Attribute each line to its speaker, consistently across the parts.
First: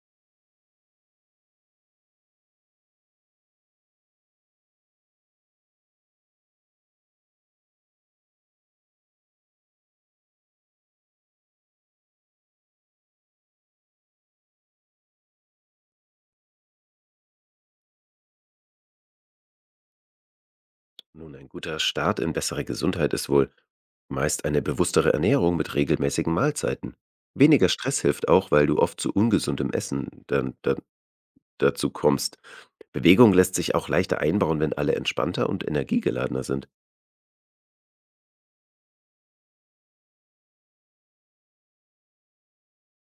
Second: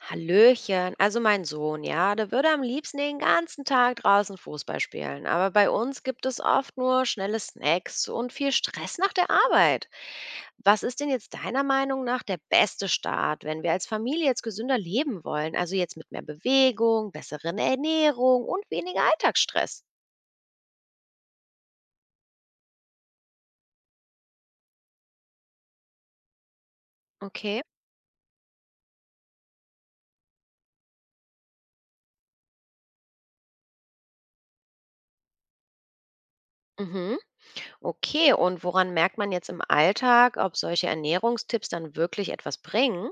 Speaker 1: Hallöchen, also mein Sohn, ja, der würde am liebsten den ganzen Tag draußen Fußball spielen, aber bei uns gibt es oft nur schnelle Snacks und viel Stress nach der Arbeit. Was ist denn jetzt deiner Meinung nach der beste Start, wenn wir als Familie jetzt gesünder leben wollen, also jetzt mit mehr Bewegung, besseren Ernährung und weniger Alltagsstress?
Speaker 2: Nun, ein guter Start in bessere Gesundheit ist wohl meist eine bewusstere Ernährung mit regelmäßigen Mahlzeiten.
Speaker 1: Okay.
Speaker 2: Weniger Stress hilft auch, weil du oft zu ungesundem Essen dann dazu kommst. Bewegung lässt sich auch leichter einbauen, wenn alle entspannter und energiegeladener sind.
Speaker 1: Mhm. Okay, und woran merkt man jetzt im Alltag, ob solche Ernährungstipps dann wirklich etwas bringen?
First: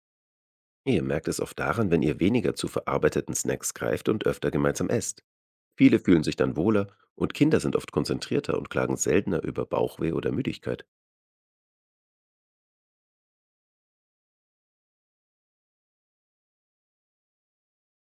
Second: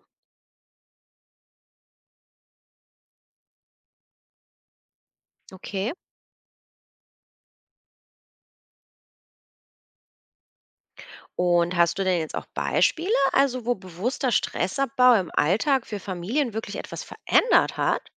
Speaker 2: Ihr merkt es oft daran, wenn ihr weniger zu verarbeiteten Snacks greift und öfter gemeinsam esst.
Speaker 1: Okay.
Speaker 2: Viele fühlen sich dann wohler und Kinder sind oft konzentrierter und klagen seltener über Bauchweh oder Müdigkeit.
Speaker 1: Und hast du denn jetzt auch Beispiele, also wo bewusster Stressabbau im Alltag für Familien wirklich etwas verändert hat?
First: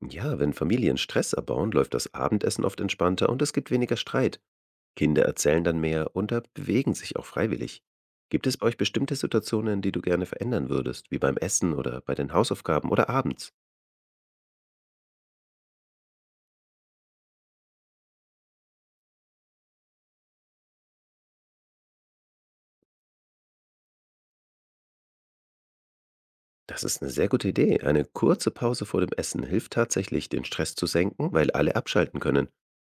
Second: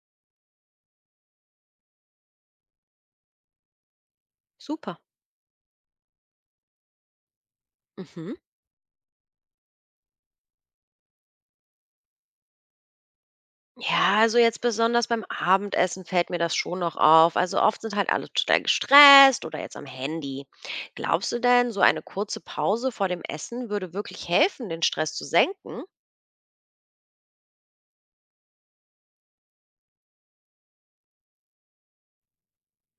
Speaker 2: Ja, wenn Familien Stress erbauen, läuft das Abendessen oft entspannter und es gibt weniger Streit.
Speaker 1: Super.
Speaker 2: Kinder erzählen dann mehr und da bewegen sich auch freiwillig.
Speaker 1: Mhm.
Speaker 2: Gibt es bei euch bestimmte Situationen, die du gerne verändern würdest, wie beim Essen oder bei den Hausaufgaben oder abends?
Speaker 1: Ja, also jetzt besonders beim Abendessen fällt mir das schon noch auf. Also oft sind halt alle total gestresst oder jetzt am Handy. Glaubst du denn, so eine kurze Pause vor dem Essen würde wirklich helfen, den Stress zu senken?
Speaker 2: Das ist eine sehr gute Idee. Eine kurze Pause vor dem Essen hilft tatsächlich, den Stress zu senken, weil alle abschalten können.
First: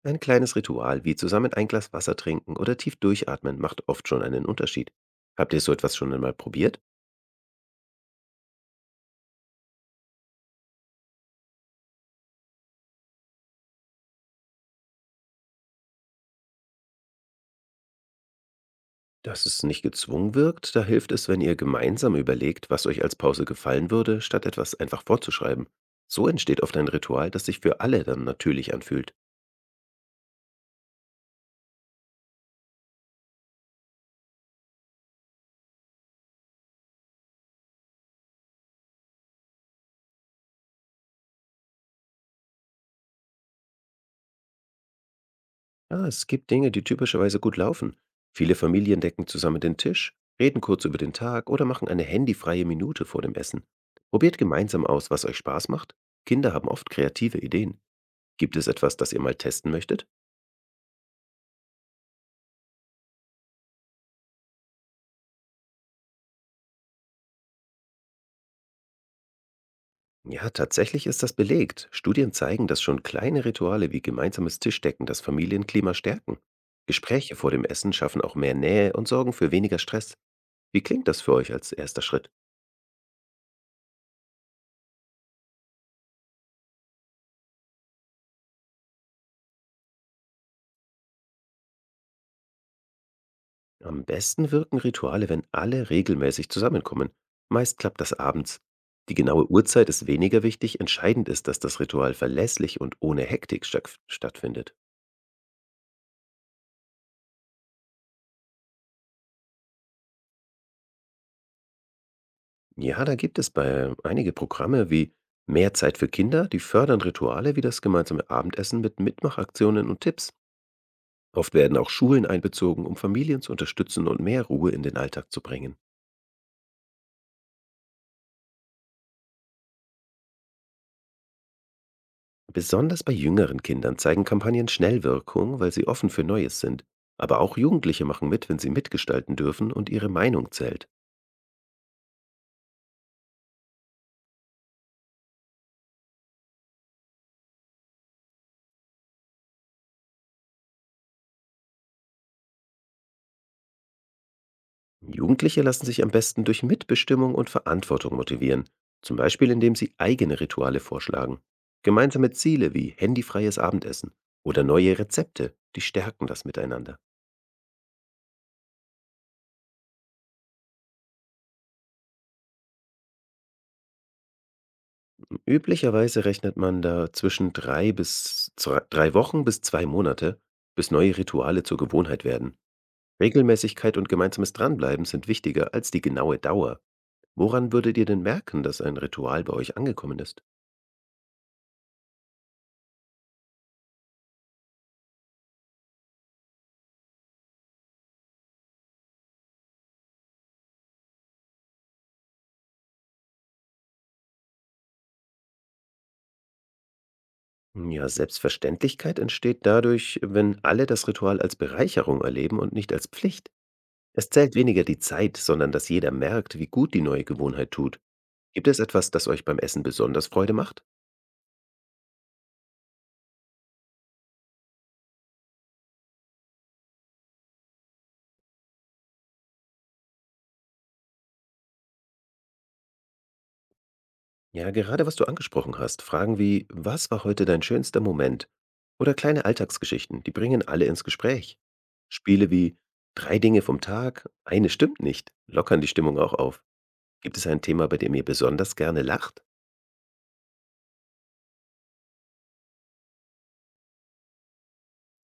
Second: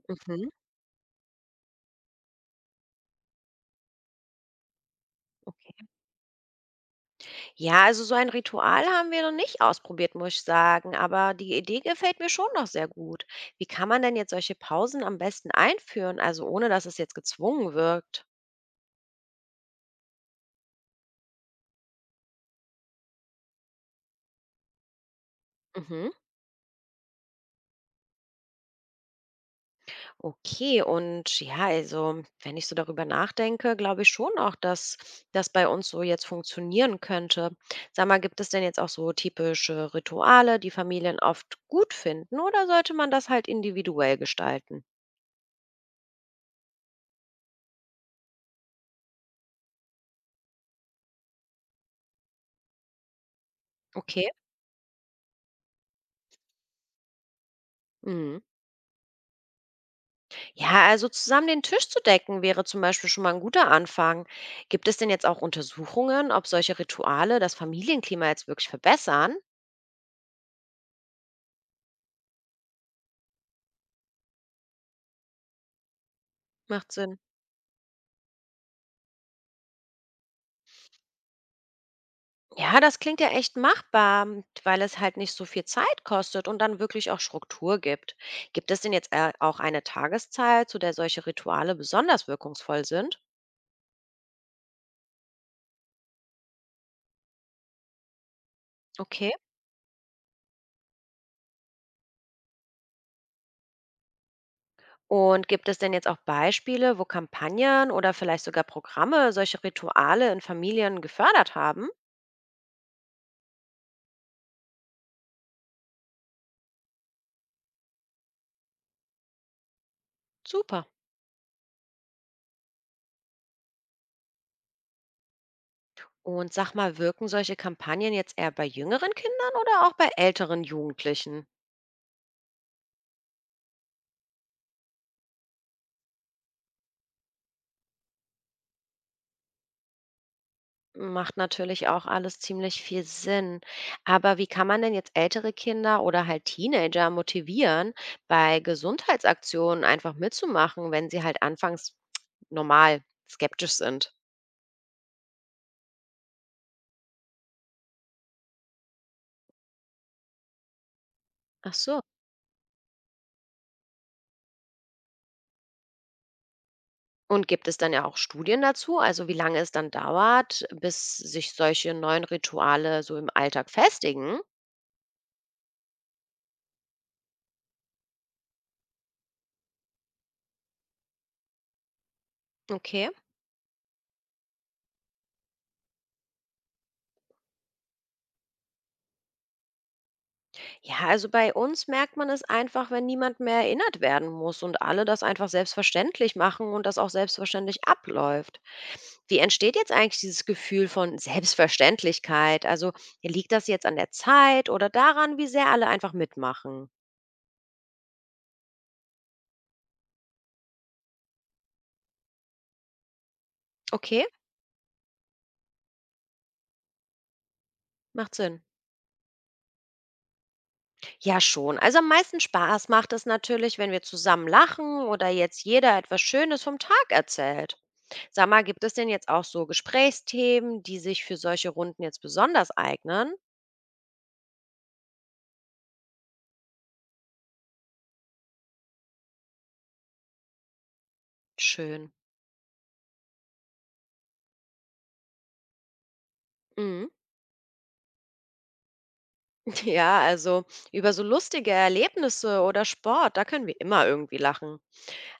Speaker 2: Ein
Speaker 1: Mhm.
Speaker 2: kleines Ritual wie zusammen ein Glas Wasser trinken oder tief durchatmen macht oft schon einen Unterschied. Habt ihr so
Speaker 1: Okay.
Speaker 2: etwas schon einmal probiert?
Speaker 1: Ja, also so ein Ritual haben wir noch nicht ausprobiert, muss ich sagen, aber die Idee gefällt mir schon noch sehr gut. Wie kann man denn jetzt solche Pausen am besten einführen, also ohne dass es jetzt gezwungen wirkt?
Speaker 2: Dass es nicht gezwungen wirkt, da hilft es, wenn ihr gemeinsam überlegt, was euch als Pause gefallen würde, statt etwas einfach vorzuschreiben.
Speaker 1: Mhm.
Speaker 2: So entsteht oft ein Ritual, das sich für alle dann natürlich anfühlt.
Speaker 1: Okay, und ja, also wenn ich so darüber nachdenke, glaube ich schon auch, dass das bei uns so jetzt funktionieren könnte. Sag mal, gibt es denn jetzt auch so typische Rituale, die Familien oft gut finden, oder sollte man das halt individuell gestalten?
Speaker 2: Ja, es gibt Dinge, die typischerweise gut laufen. Viele Familien decken zusammen den Tisch, reden kurz über den Tag oder machen eine handyfreie Minute vor dem Essen.
Speaker 1: Okay.
Speaker 2: Probiert gemeinsam aus, was euch Spaß macht. Kinder haben oft kreative Ideen.
Speaker 1: Mhm.
Speaker 2: Gibt es etwas, das ihr mal testen möchtet?
Speaker 1: Ja, also zusammen den Tisch zu decken wäre zum Beispiel schon mal ein guter Anfang. Gibt es denn jetzt auch Untersuchungen, ob solche Rituale das Familienklima jetzt wirklich verbessern?
Speaker 2: Ja, tatsächlich ist das belegt. Studien zeigen, dass schon kleine Rituale wie gemeinsames Tischdecken das Familienklima stärken.
Speaker 1: Macht Sinn.
Speaker 2: Gespräche vor dem Essen schaffen auch mehr Nähe und sorgen für weniger Stress. Wie klingt das für euch als erster Schritt?
Speaker 1: Ja, das klingt ja echt machbar, weil es halt nicht so viel Zeit kostet und dann wirklich auch Struktur gibt. Gibt es denn jetzt auch eine Tageszeit, zu der solche Rituale besonders wirkungsvoll sind?
Speaker 2: Am besten wirken Rituale, wenn alle regelmäßig zusammenkommen. Meist klappt das abends. Die
Speaker 1: Okay.
Speaker 2: genaue Uhrzeit ist weniger wichtig, entscheidend ist, dass das Ritual verlässlich und ohne Hektik stattfindet.
Speaker 1: Und gibt es denn jetzt auch Beispiele, wo Kampagnen oder vielleicht sogar Programme solche Rituale in Familien gefördert haben?
Speaker 2: Ja, da gibt es bei einige Programme wie Mehr Zeit für Kinder, die fördern Rituale wie das gemeinsame Abendessen mit Mitmachaktionen und Tipps.
Speaker 1: Super.
Speaker 2: Oft werden auch Schulen einbezogen, um Familien zu unterstützen und mehr Ruhe in den Alltag zu bringen.
Speaker 1: Und sag mal, wirken solche Kampagnen jetzt eher bei jüngeren Kindern oder auch bei älteren Jugendlichen?
Speaker 2: Besonders bei jüngeren Kindern zeigen Kampagnen schnell Wirkung, weil sie offen für Neues sind. Aber auch Jugendliche machen mit, wenn sie mitgestalten dürfen und ihre Meinung zählt.
Speaker 1: Macht natürlich auch alles ziemlich viel Sinn. Aber wie kann man denn jetzt ältere Kinder oder halt Teenager motivieren, bei Gesundheitsaktionen einfach mitzumachen, wenn sie halt anfangs normal skeptisch sind?
Speaker 2: Jugendliche lassen sich am besten durch Mitbestimmung und Verantwortung motivieren, zum Beispiel indem sie eigene Rituale vorschlagen.
Speaker 1: Ach so.
Speaker 2: Gemeinsame Ziele wie handyfreies Abendessen oder neue Rezepte, die stärken das Miteinander.
Speaker 1: Und gibt es dann ja auch Studien dazu, also wie lange es dann dauert, bis sich solche neuen Rituale so im Alltag festigen?
Speaker 2: Üblicherweise rechnet man da zwischen 3 Wochen bis 2 Monate, bis neue Rituale zur Gewohnheit werden.
Speaker 1: Okay.
Speaker 2: Regelmäßigkeit und gemeinsames Dranbleiben sind wichtiger als die genaue Dauer. Woran würdet ihr denn merken, dass ein Ritual bei euch angekommen ist?
Speaker 1: Ja, also bei uns merkt man es einfach, wenn niemand mehr erinnert werden muss und alle das einfach selbstverständlich machen und das auch selbstverständlich abläuft. Wie entsteht jetzt eigentlich dieses Gefühl von Selbstverständlichkeit? Also liegt das jetzt an der Zeit oder daran, wie sehr alle einfach mitmachen?
Speaker 2: Ja, Selbstverständlichkeit entsteht dadurch, wenn alle das Ritual als Bereicherung erleben und nicht als Pflicht.
Speaker 1: Okay,
Speaker 2: Es zählt weniger die Zeit, sondern dass jeder merkt, wie gut die neue Gewohnheit tut.
Speaker 1: macht Sinn.
Speaker 2: Gibt es etwas, das euch beim Essen besonders Freude macht?
Speaker 1: Ja, schon. Also am meisten Spaß macht es natürlich, wenn wir zusammen lachen oder jetzt jeder etwas Schönes vom Tag erzählt. Sag mal, gibt es denn jetzt auch so Gesprächsthemen, die sich für solche Runden jetzt besonders eignen?
Speaker 2: Ja, gerade was du angesprochen hast, Fragen wie, was war heute dein schönster Moment? Oder kleine Alltagsgeschichten, die bringen alle ins Gespräch.
Speaker 1: Schön.
Speaker 2: Spiele wie drei Dinge vom Tag, eine stimmt nicht, lockern die Stimmung auch auf.
Speaker 1: Mhm.
Speaker 2: Gibt es ein Thema, bei dem ihr besonders gerne lacht?
Speaker 1: Ja, also über so lustige Erlebnisse oder Sport, da können wir immer irgendwie lachen.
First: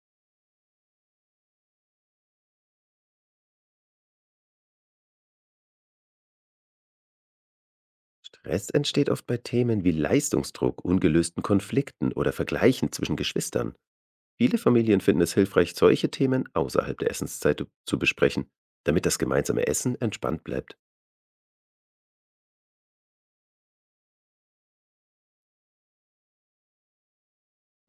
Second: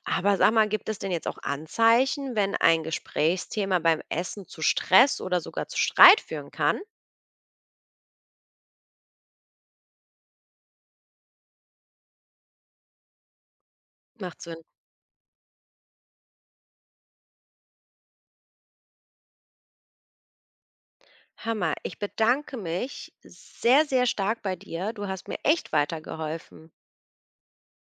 Speaker 1: Aber sag mal, gibt es denn jetzt auch Anzeichen, wenn ein Gesprächsthema beim Essen zu Stress oder sogar zu Streit führen kann?
Speaker 2: Stress entsteht oft bei Themen wie Leistungsdruck, ungelösten Konflikten oder Vergleichen zwischen Geschwistern.
Speaker 1: Macht Sinn.
Speaker 2: Viele Familien finden es hilfreich, solche Themen außerhalb der Essenszeit zu besprechen, damit das gemeinsame Essen entspannt bleibt.
Speaker 1: Hammer, ich bedanke mich sehr, sehr stark bei dir. Du hast mir echt weitergeholfen.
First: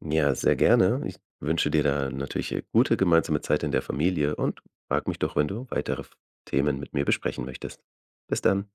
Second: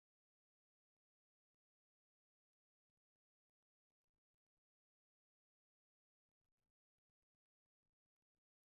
Speaker 2: Ja, sehr gerne. Ich wünsche dir da natürlich eine gute gemeinsame Zeit in der Familie und frag mich doch, wenn du weitere Themen mit mir besprechen möchtest. Bis dann.